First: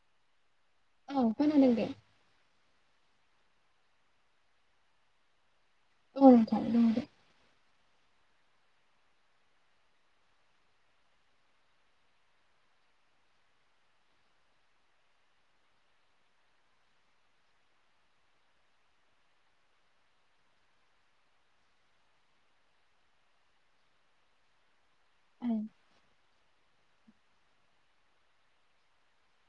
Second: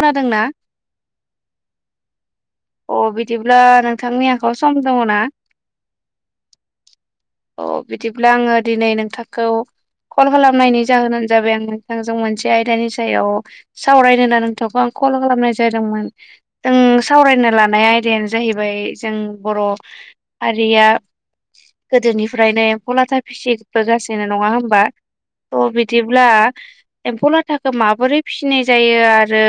खोनादोंना? औ खोनादों दे। अ बिदिब्ला नोंथांनि आखायावआव सम दङ ना? [unintelligible] अ बिदिब्ला आङो दिनै नोंथांखौ कल खालामनायनि जाहोनानो जाबाय आं नोंथांजों मोनसे आयदानि सायाव सावरायदों ना नोंथांखौ आं कल खालामनाय जादोंमोन जों सावरायनो लानाय आयदायानो जाहैबाय जों बर' हारिया गोदोनिफ्रायनो एम्फौ लाथा फिसिबोगासिनो नङा होमबा अ बिदिब्ला। एम्फौ लाथा माबोरै फिसिनाय जायो आरो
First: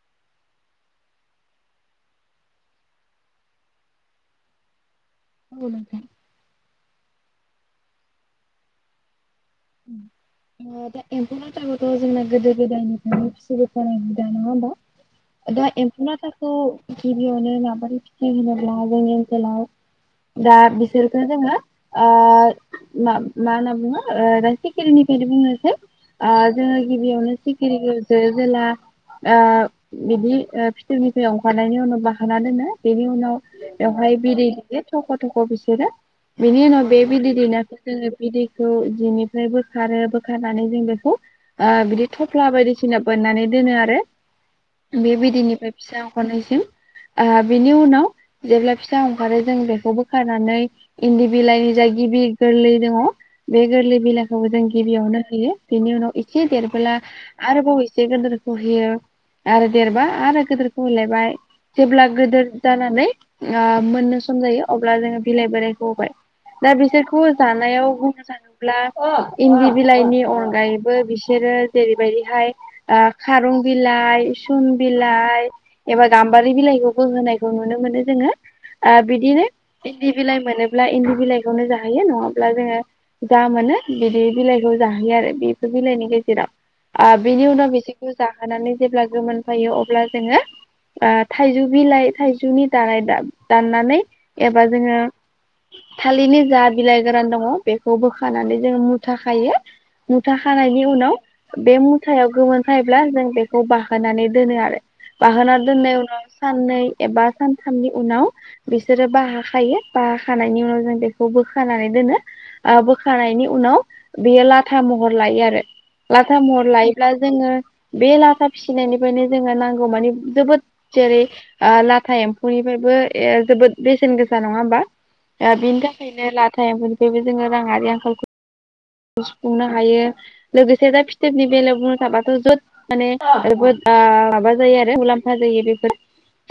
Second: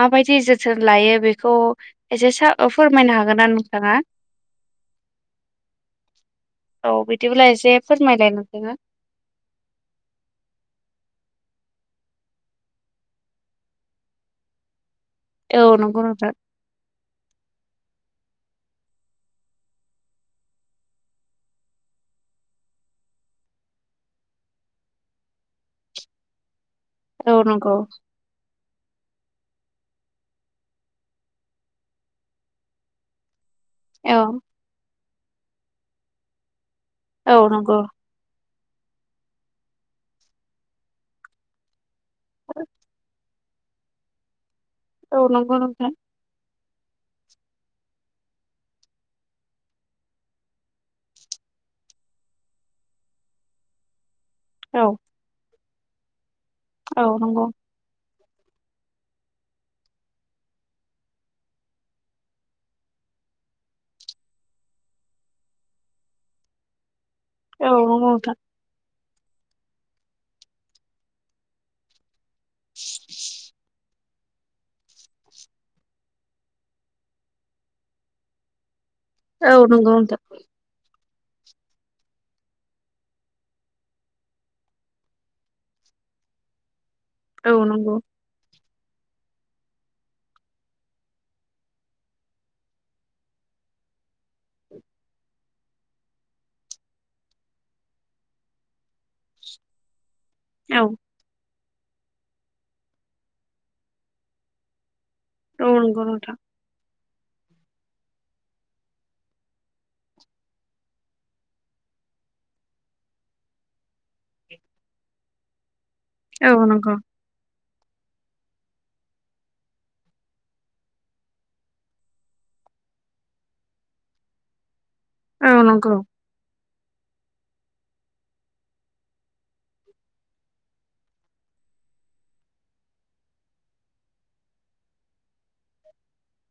माबायदि जोथोन लायो बेखौ एसे सा फोरमायनो हागोनना नोंथाङा? औ बुं औ बिदिब्ला एसे फोरमायलाय नोथांआ? उ [inaudible] दा एम्फौ लाथाखौथ' जोंना गोदो गोदायनिफ्रायनो फिसिबोखायो नङा होमबा। दा औ नंगौ एमफौ नोंथां लाथाखौ गिबिआवनो लाबाय बे लागानि लाव दा बिसोरखो जोङो ओ मा मा होनना बुङो ओ सिखिरिनिफ्रायनो बुंनोसै ओ जोङो औ गिबियावनो नंगौ सिखिरिखौ जो जोला ओ बिदि फिथोबनिफ्राय ओंखारनायनि उनाव बाखाना दोनो बेनि उनाव बेवहाय औ बि दै थख' थख' बिसोरो बिनि उनाव बे बिदै औ दैनाखौ नंगौ जोङो बिदैखौ दिनि बोखारो बोखारनानै जों बेखौ बिदि ओ थफ्ला बायदिसिना बोननानै दोनो आरो बे औ नंगौ बिदैनिफ्राय नोंथां फिसा ओंखारनायसिम ओ बिनि उनाव जेब्ला फिसा ओंखारो जों बेखौ बोखानानै इन्दि बिलाइनि जा गिबि गोरलै दङ बे गोरलै बिलाइ जों औ गिबियावनो होयो बेनि उनाव एसे देरबोला औ नंगौ आरोबाव एसे गोदोरखौ होयो। आरो देरबा आरो गिदिरखौ होलायबाय। जेब्ला गोदिर जानानै मोननो सम जायो अब्ला जोङो बिलाइ बोरायखौ होबाय। दा बिसोरखौ औ जानायाव नंगौ बुंनो नोंथां थाङोब्ला इन्दि बिलाइनि अनगायैबो बिसोरो जेरैबायदिहाय ओ खारं बि बिलाइ सुम बिलाइ एबा गाम्बारि बिलाइखौबो होनायखौ नुनो मोनो जोङो। आ बिदिनो औ नंगौ इन्दि नोंथां बिलाइ मोनोब्ला इन्दि बिलाइखौनो जाहैयो नङाब्ला जोङो जा मोनो बिदि बिलाइखौ जाहोयो आरो बेफोर बिलाइनि गेजेराव आं बिनि औ उनाव नंगौ बिसोरखौ जाहोनानै जेब्ला गोमोनफैयो अब्ला जोङो थाइजौ बिलाइ थाइजौनि दानाय दाननानै एबा जोङो थालिरनि जा बिलाइ गोरान दङ बेखौ बोखानानै जों मुथा खायो मुथा खानायनि औ उनाव बे मुथायाव गोमोनफायोब्ला जों बेखौ बाहोनानै दोनो आरो। बाहोना औ दोननाय नंगौ उनाव नोंथां साननै एबा सानथामनि उनाव बिसोरो बाहाखायो बाहाखानायनि उनाव जों बेखौ बोखानानै आ बोखानायनि उनाव बियो लाथा महर लायो आरो लाथा औ महर नंगौ लायोब्ला जोङो । बे लाथा फिसिनायनिफ्रायनो जोङो नांगौ मानि जोबोद जेरै आ लाथा एम्फौनिफ्राय जोबोद ए जोबोद बेसेन गोसा नङा होमबा? औ आ बिनि नंगौ थाखायनो लाथायनिफ्रायबो जोङो राङारि आंखालखौ सुफुंनो हायो लोगोसे दा फिथोबनि बेलायाव बुंनो थाबाथ' जद माने बोद माबा जायो आरो मुलाम्फा जायो बेफोर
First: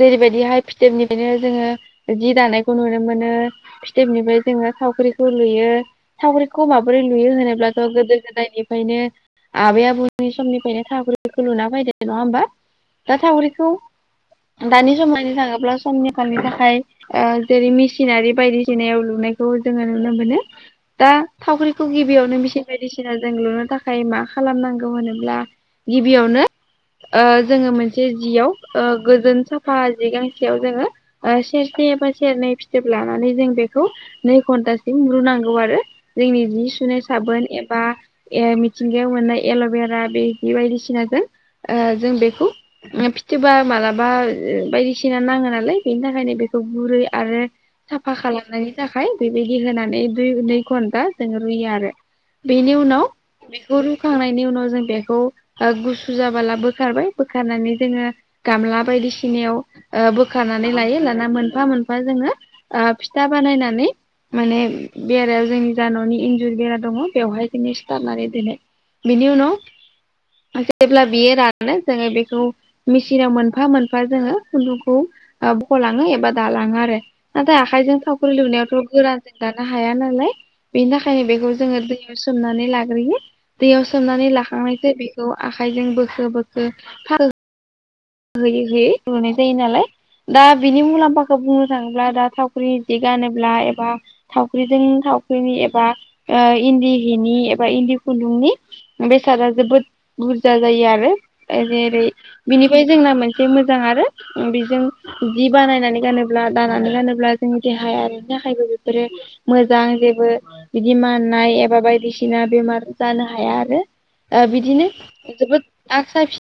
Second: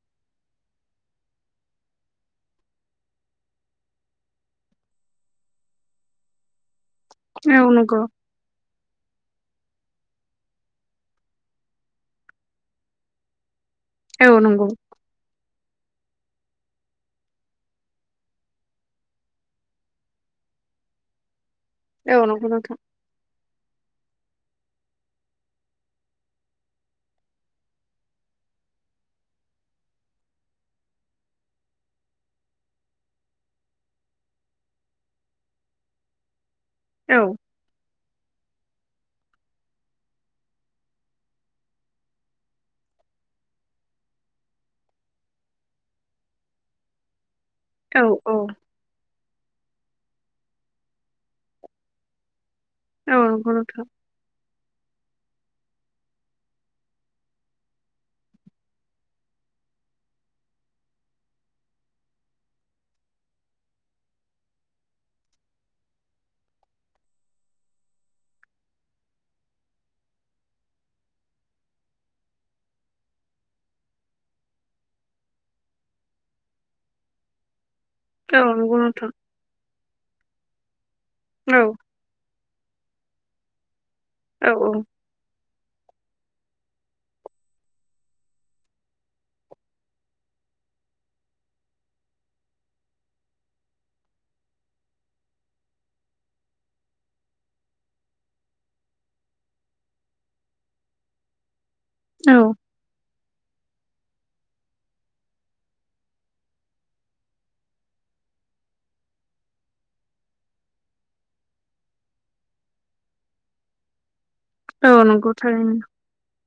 जेरैबायदिहाय फिथोबनिफ्रायनो जोङो जि दानायखौ नुनो मोनो फिथोबनिफ्राय जोङो । थावख्रिखौ लुयो थावख्रिखौ माबोरै लुयो औ होनोब्लाथ' नंगौ गोदो गोदायनि । ओखायनो आबै आबौनि समनिफ्रायनो थावख्रि बेखौ लुना फैदो नङा होमबा। दा थावख्रिखौ औ नंगौ दानि समाव नायनो थाङोब्ला। समनि आंखालनि थाखाय जेरै मेसिनारि बायदिसिनायाव लुनायखौ जोङो नुनो मोनो। दा थावख्रिखौ औ गिबियावनो नंगौ मेसिन नोंथां बायदिसिना जों लुनो थाखाय मा खालामनांगौ होनोब्ला गिबियावनो । ओ जोङो मोनसे जियाव गोजोन साफा जि गांसेयाव जोङो सेरसे बा सेरनै फिथोब लानानै जों बेखौ नै घन्टासिम रुनांगौ आरो जोंनि सुनाय औ साबोन एबा मिथिंगायाव मोननाय एल'बेरा बे बायदिसिनाजों ओ जों बेखौ फिथोबा मा मालाबा बायदिसिना नाङो नालाय बेनि थाखायनो बेखौ गुरै आरो । औ साफा औ खालामनायनि थाखाय बेबायदि होनानै दुइ नै घन्टा जों रुयो आरो । बेनि उनाव औ नंगौ बेखौ नोंथां रुखांनायनि उनाव जों बेखौ ओ गुसु जाबोला बोखारबाय बोखारनानै जोङो गामला बायदिसिनायाव ओ बोखारनानै लायो लाना मोनफा मोनफा जोङो फिथा बानायनानै माने बेरायाव जोंनि जा न'नि इन्जुर बेरा दङ बेवहाय जोङो सिथारनानै दोनो बेनि उनाव जेब्ला बियो रानो जोङो बेखौ मेचिनाव मोनफा मोनफा जोङो खुन्दुंखौ बख'लाङो एबा दालाङो आरो नाथाय आखाइजों थावख्रि औ नंगौ लुनायावथ' नोंथां गोरा जों दानो हाया नालाय बेनि थाखायनो बेखौ औ जों दै सोमनानै लाग्रोयो दैयाव सोमनानै औ औ लाखांनायसै बेखौ आखाइजों बोखो बोखो फाल होयै होयै रुनाय जायो नालाय। दा बिनि मुलाम्फाखौ बुंनो थाङोब्ला दा थावख्रि जि गानोब्ला एबा थावख्रिजों थावख्रिनि एबा इन्दि हिनि एबा इन्दि खुन्दुंनि बेसादा जोबोद । बुरजा जायो आरो जेरै औ बिनि जोंना मोनसे मोजां आरो बेजों जि बानायनानै गानोब्ला दानानै गानोब्ला जोंनि देहाया बिनि थाखायबो बेफोरो मोजां जेबो बिदि माननाय एबा बायदिसिना बेमार जानो हाया आरो आ बिदिनो औ नंगौ जोबोद थारैनो आक्सा फि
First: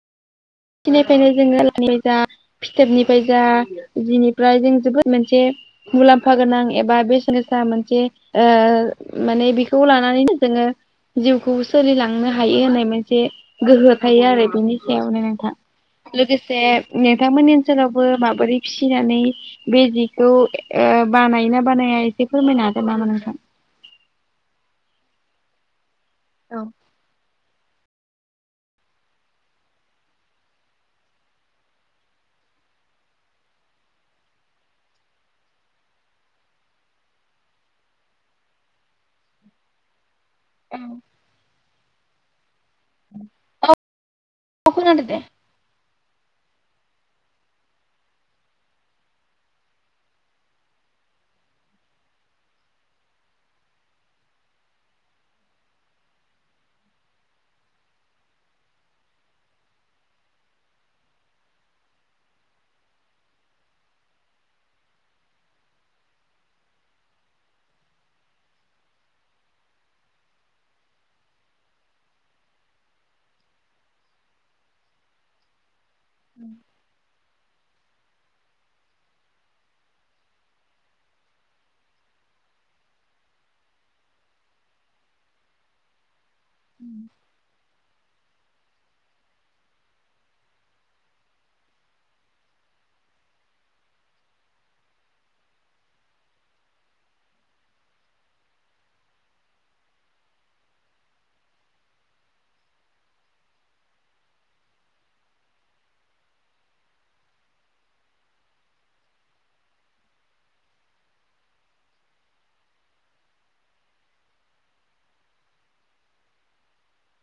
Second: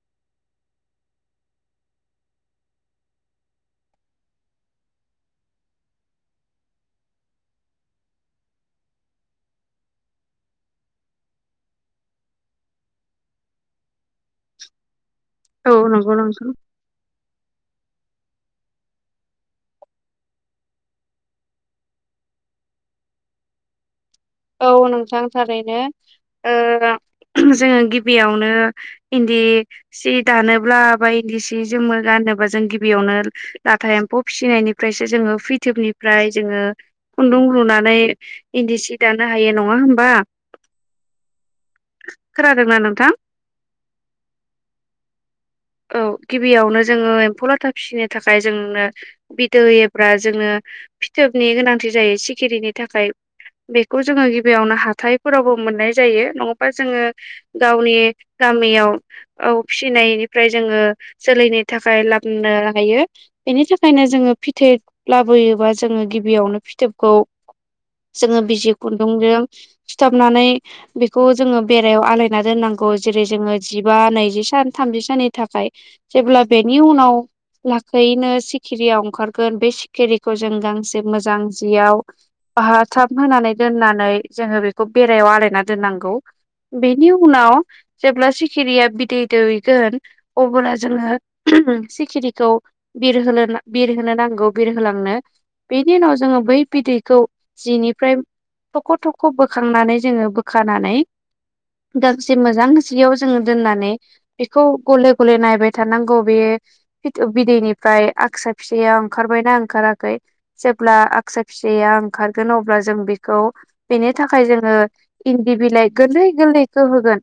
निफ्रायनो जोङो लानि जा फिथोबनिफ्राय जा जिनिफ्राय जों जोबोद मोनसे । मुलाम्फा गोनां एबा बेसेन गोसा मोनसे ओ माने बेखौ लानानैनो जोंङो जिउखौ सोलिलांनो हायो होननाय मोनसे गोहो थायो आरो बेनि सायावनो। नोंथां औ नंगौ नोंथां लोगोसे नोंथांमोननि ओनसोलावबो माबोरै फिसिनानै बे जिखौ ओ बानायो ना बानाया एसे फोरमायना हागोन नामा नोंथां? औ नोंथां थारैनो औ जोंङो गिबियावनो इन्दि सि दानोब्ला बा इन्दि सि जोमो गानो बा जों गिबियावनो लाथा एम्फौ फिसिनायनिफ्रायसो जोंङो फैथोबनिफ्राय जोंङो खुन्दुं रुनानै इन्दि सि दानो हायो नङा होमबा औ खोनादो औ खोनादो दे औ गिबियावनो जोंङो एम्फौ लाथा फिसिनो थाखाय जोंनो बिदै एब्रा जोंङो फिथोबनि गोनांथि जायो सिखिरिनि थाखाय बेखौ जोंङो गिबियावनो हाथायफोरावबो मोननाय जायो नङाबा जोंङो गावनि गामियाव औ फिसिनायनि ओमफाय जोंङो जोलैनि थाखाय लाबनो हायो इनि थाखायनो जोंङो फिथोब लाबो योबा जोंङो गिबियावनो फिथोबखौ जोंङो बिजि खुन्दुंजों सुथाबनानै बेखौ जोंङो बेरायाव आलायना दोननांगौ। औ जेरै जोंङो जिबा नैजि सान थामजि साननि थाखाय जेब्ला बेनि उनाव लाखैयैनो सिखिरिया ओंखारगोन बे सिखिरिखौ जों गांसे मोजां जियाव बाहाथाम होनानै दोननानै जोंङो बेखौ बेरायाव आलायना दोननांगौ। बेनि उनाव जेब्ला सिखिरिया बिदै दैगोन अब्ला जोंङो सिखिनिखौ बिरहोनो बिरहोनो नांगौ बिरहलाङो नों बेनि उनाव जोंङो बै बिदैखौ जिनिफ्राय थख थख बोखांनानै जोंङो बोखानानै गांसे मोजां जियाव जोंङो दोननानै बेखौ गले गले नायबाय थानांगौ बे फिथोब बिदैनिफ्राय आक्सा फिसाया ओंखारबायना‌ ओंखारा खै जेब्ला आगसा फिसाया ओंखारगोन अब्ला जों बेखौ बेनि थाखाय जोंङो इन्दि बिलाइ गोरलै गोरलैखो होगोन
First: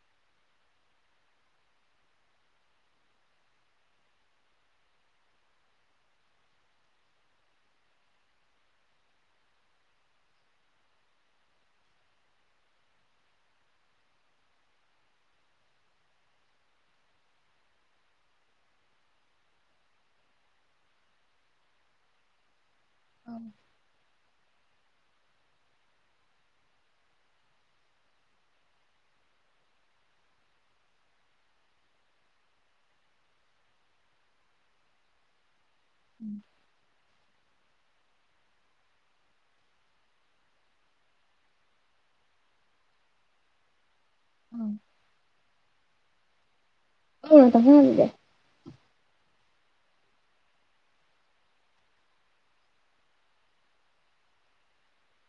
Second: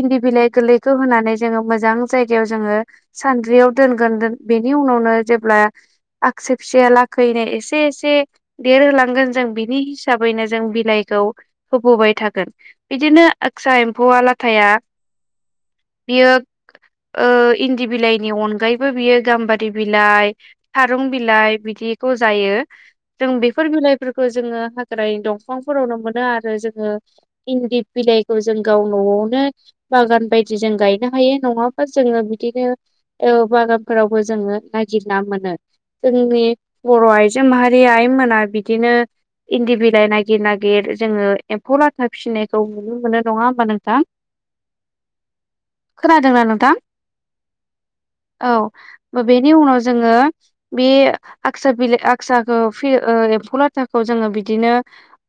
इन्दि बिलाइ गोरलैखो होनानै जोंङो मोजां जायगायाव जोंङो सानद्रियाव दोनगोन दोन बेनि उनावनो जेब्ला आगस फिसाया लाखैनो एसे एसे देरहोलांगोन जों बिनि हिसाबैनो जों बिलाइ खौ होबोबाय थागोन बिदिनो आक्सा एम्फौआ लाथाया [inaudible] बियो ओ इन्दि बिलाइनि अनगायैबो बियो गाम्बारि बिलाइ थारुं बिलाइ बिदि बिखौ जायो जों औ बेफोर बिलाइफोरखौ जोंओ हा निफ्राय दंफांफोरावनो मोनो आरो जोंङो इन्दि बिलाइखौ जों गाव नआवनो बागान बायदि जों गायनो हायो नङाबा जोंङो बिदिनो ओ बागानफोरावबो जोंङो नागिरना मोनो। जोंनि बर आइजो माहारि आइमोना बिदिनो इन्दि बिलाइ नागिर नागिर जोंङो एम्फौ लाथा फिसिनायखौ नुनो मोनो नंङा होमबा नोंथां औ खोनादोंना नोंथां? औ‌ नोंथां खोनादोंदे औ बेनि उनाव जोंङो बे आक्सा बिलाइ आक्साखौ फि ओ एम्फौ लाथाखौ जोंङो बिदिनो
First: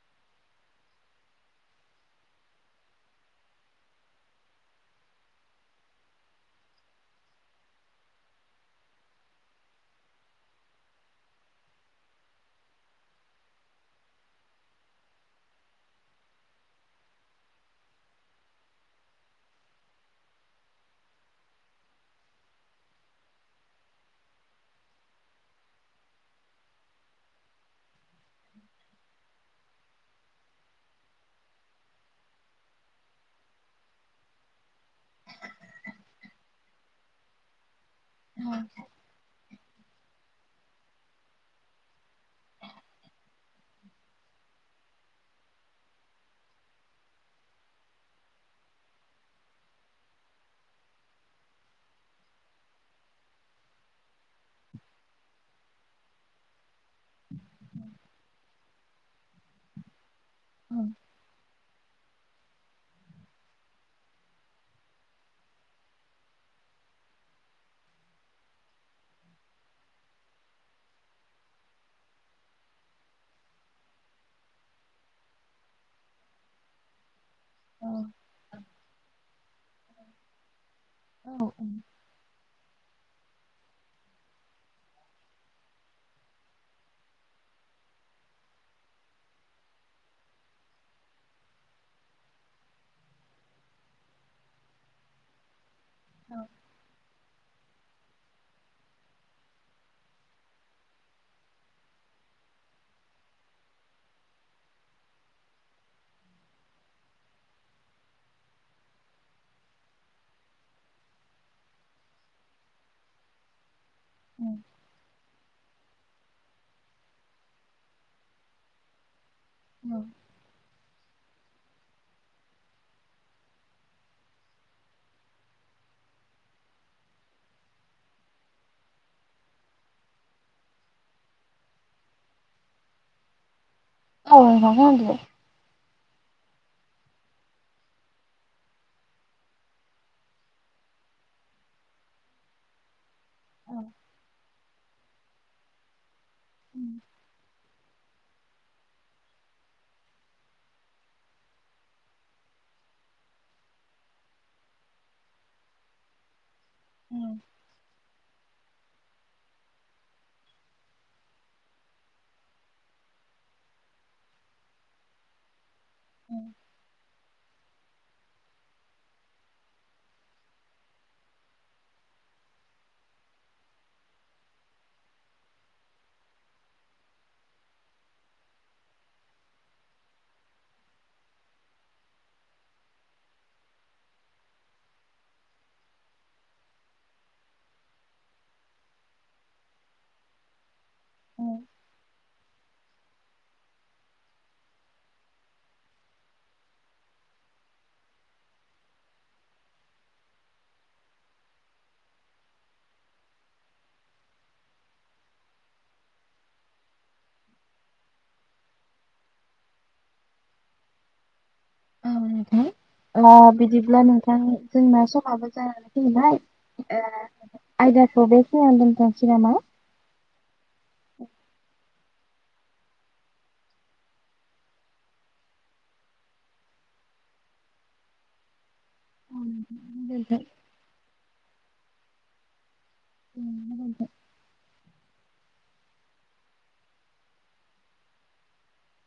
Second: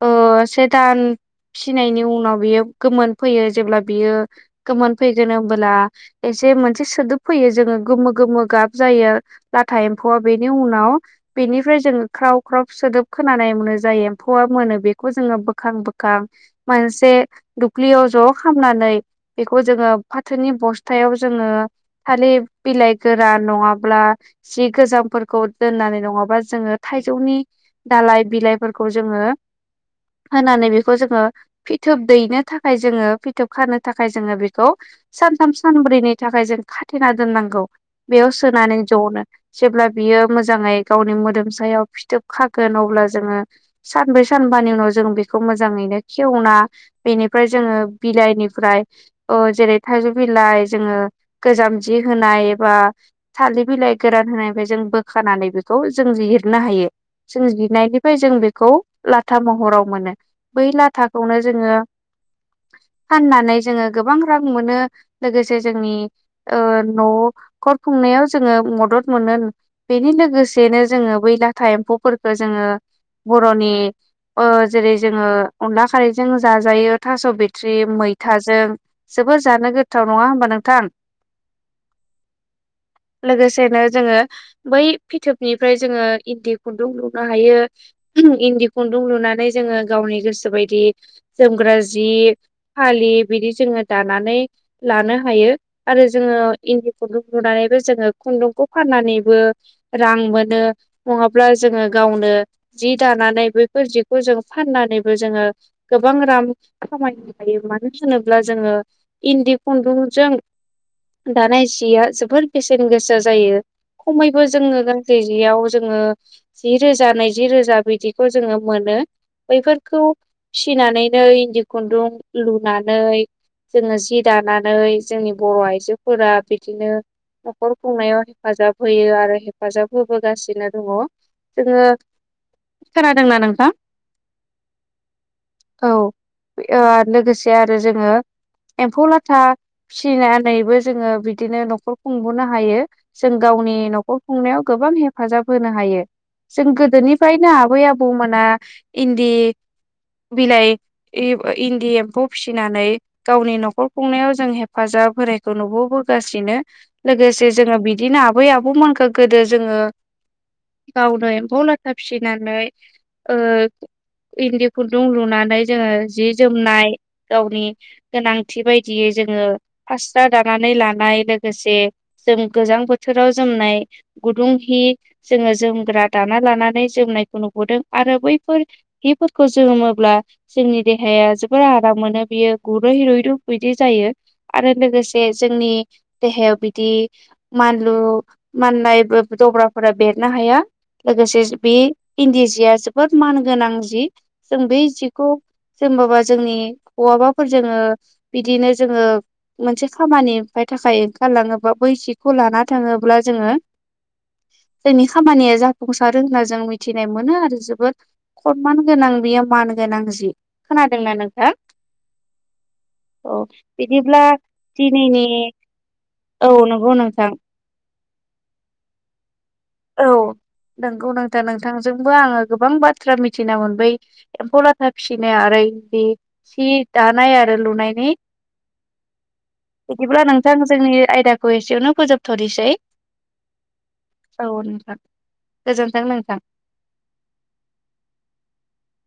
ओ से दान फिनायनि उनाव बियो गोमोन फैयो जेब्ला बियो गोमोन फैगोन होनोमबोला एसे मोनसे सोदोब फैयो जोङो गोमो गोमो गाब जायो लाथा‌ एम एम्फौआ बेनि उनाव बेनिफ्राय जोङो ख्राव ख्राव सोदोब खोनानाय मोनो जाय एम्फौआ मोनो बेखो बेखौ जोङो बोखां बोखां मोनसे दुख्लियाव ज खामनानै बेखौ जोङो फाथोनि बस्थायाव जोङो थालि बिलाइ गोरान नङाब्ला जि गोजामफोरखौ दोननानै नङाबा जोङो थाइजौनि दालाइ बिलाइफोरखौ जोङो होनानै बेखौ जोङो फिथोब दैनो थाखाय जोङो फिथोब खानो थाखाय जोङो बेखौ खौ सानथाम सानब्रैनि थाखाय जों खाथेना दोननांगौ बेयाव सोनानै जनो जेब्ला बियो मोजाङै गावनि मोदोम सायाव फिथोब खागोन अब्ला जोङो सानब्रै सान बानि उनाव जों बेखौ मोजाङैनो खेवना बेनिफ्राय जोङो बिलाइनिफ्राय ओ जेरै थाइजौ बिलाइ जोङो गोजाम जि होनाय एबा थालिर बिलाइ गोरान होनायनिफाय जों बोखानानैबोथ' जों जिरनो हायो। जों जिरनायनिफ्राय जों बेखौ लाथा महराव मोनो। बै औ लाथाखौनो जोङो फाननानै जोङो गोबां रां मोनो। लोगोसे जोंनि ओ न'खर खुंनायाव जोङो मदद द मोनो। बेनि लोगोसेनो जोङो बै लाथा एम्फौफोरखो जोङो बर'नि ओ जेरै जोङो अनला खारैजों जाजायो थास' बिथ थ्रि मैथाजों जोबोर जानो गोथाव। नङा होमबा नोंथां? औ उम लोगोसेनो जोङो बै फिथोबनिफ्राय जोङो इन्दि खुन्दुं लुनो हायो। इन्दि खुन्दुं लुनानै जोङो गावनि गोसो बायदि जोमग्रा जि, फालि बिदि जोङो दानानै लानो हायो आरो जोङो इन्दि खुन्दुं लुनानैबो जोङो खुन्दुंखौ फाननानैबो रां मोनो नङाब्ला जोङो गावनो जि दानानै बैफोर जिखौ जों फाननानैबो जोङो गोबां रां खामाय हायो। मानो होनोब्ला जोङो इन्दि खुन्दुंजों दानाय जिया जोबोर बेसेन गोसा जायो। खमैबो जोङो गांसे जियाव जोङो जि रोजा नैजि रोजा बिदिखौ जोङो मोनो। औ औ बैफोरखौ फिसिनानैनो इन्दि खुन्दुं लुनानै जोङो जि दानानै जोंनि बर' आइजोफोरा बिदिनो न'खर खुंनायाव हेफाजाब होयो आरो हेफाजाब होबोगासिनो दङ। जोङो। खोनादोंना नोंथां? औ मा बुंदो। औ ओ लोगोसे आरो जोङो एम्फौ लाथा फिसिनानैबो जोङो बिदिनो न'खर खुंबोनो हायो। जों गाव गावनि न'खर खुंनायाव गोबां हेफाजाब होनो हायो। जों गोदोनिफ्रायनो आबै आबौमोना इन्दि बिलाय इ इन्दि एम्फौ फिसिनानै गावनि न'खर खुंनायाव जों हेफाजाब होनायखौ नुुबोबोगासिनो। लोगोसे जोङो बिदिनो आबै आबौमोनखो गोदो जोङो गावनो एम्फौ लाथा फिसिनानै ओ इन्दि खुन्दुं लुनानै जोङो जि जोमनाय गावनि गोनांथि बायदियै जोङो फास्रा दानानै जों गोजां बोथोराव जोमनाय गुदुं हि जोङो जोमग्रा दाना लानानै जोमनाय नायखौ नुबोदों आरो बैफोर हिफोरखौ जोमोब्ला जोंनि देहाया जोबोर आर राम मोनो बियो गुरै हिर'इरुब बिदि जायो। आरो लोगोसे जोंनि देहायाव बिदि मानलु माननायबो दब्राफोरा बेरनो हाया। लोगोसे बि इन्दि जिया जोबोद मान गोनां जि। जों बै जिखौ जोमोबा जोंनि बहाबाफोर जोङो बिदिनो जोङो मोनसे खामानिनिफ्राय थाखाय ओंखारलाङोबा बै सिखौ लाना थाङोब्ला जोङो [inaudible] जोंनि खामानिया जाफुंसारो होनना जों मिथिनाय मोनो आरो जोबोद खनमान गोनां बियो मानगोनां जि खोनादोंना नोंथां? औ नोंथां अ बिदिब्ला नोंथां जोंना दिनैनि समाबो जानानै फैनाय औ नंगौ ओ नोंथां आइ बुंनायखौ बेखिनियावनो दोनथनोसै नामा? औ नंगौ नोंथा नोंथां जोंबो आङो गोबां बाथ्रा मिथिना मोनबाय एम्फौ लाथा फिसिनाय आरो बि सि दानाय आरो लुनायनि बिदिब्ला नोंथां जोंनि आयदाखौ एसेयावनो फोजोबथ नोसै। औ नोंथां गोजोनथों नोंथां। [inaudible]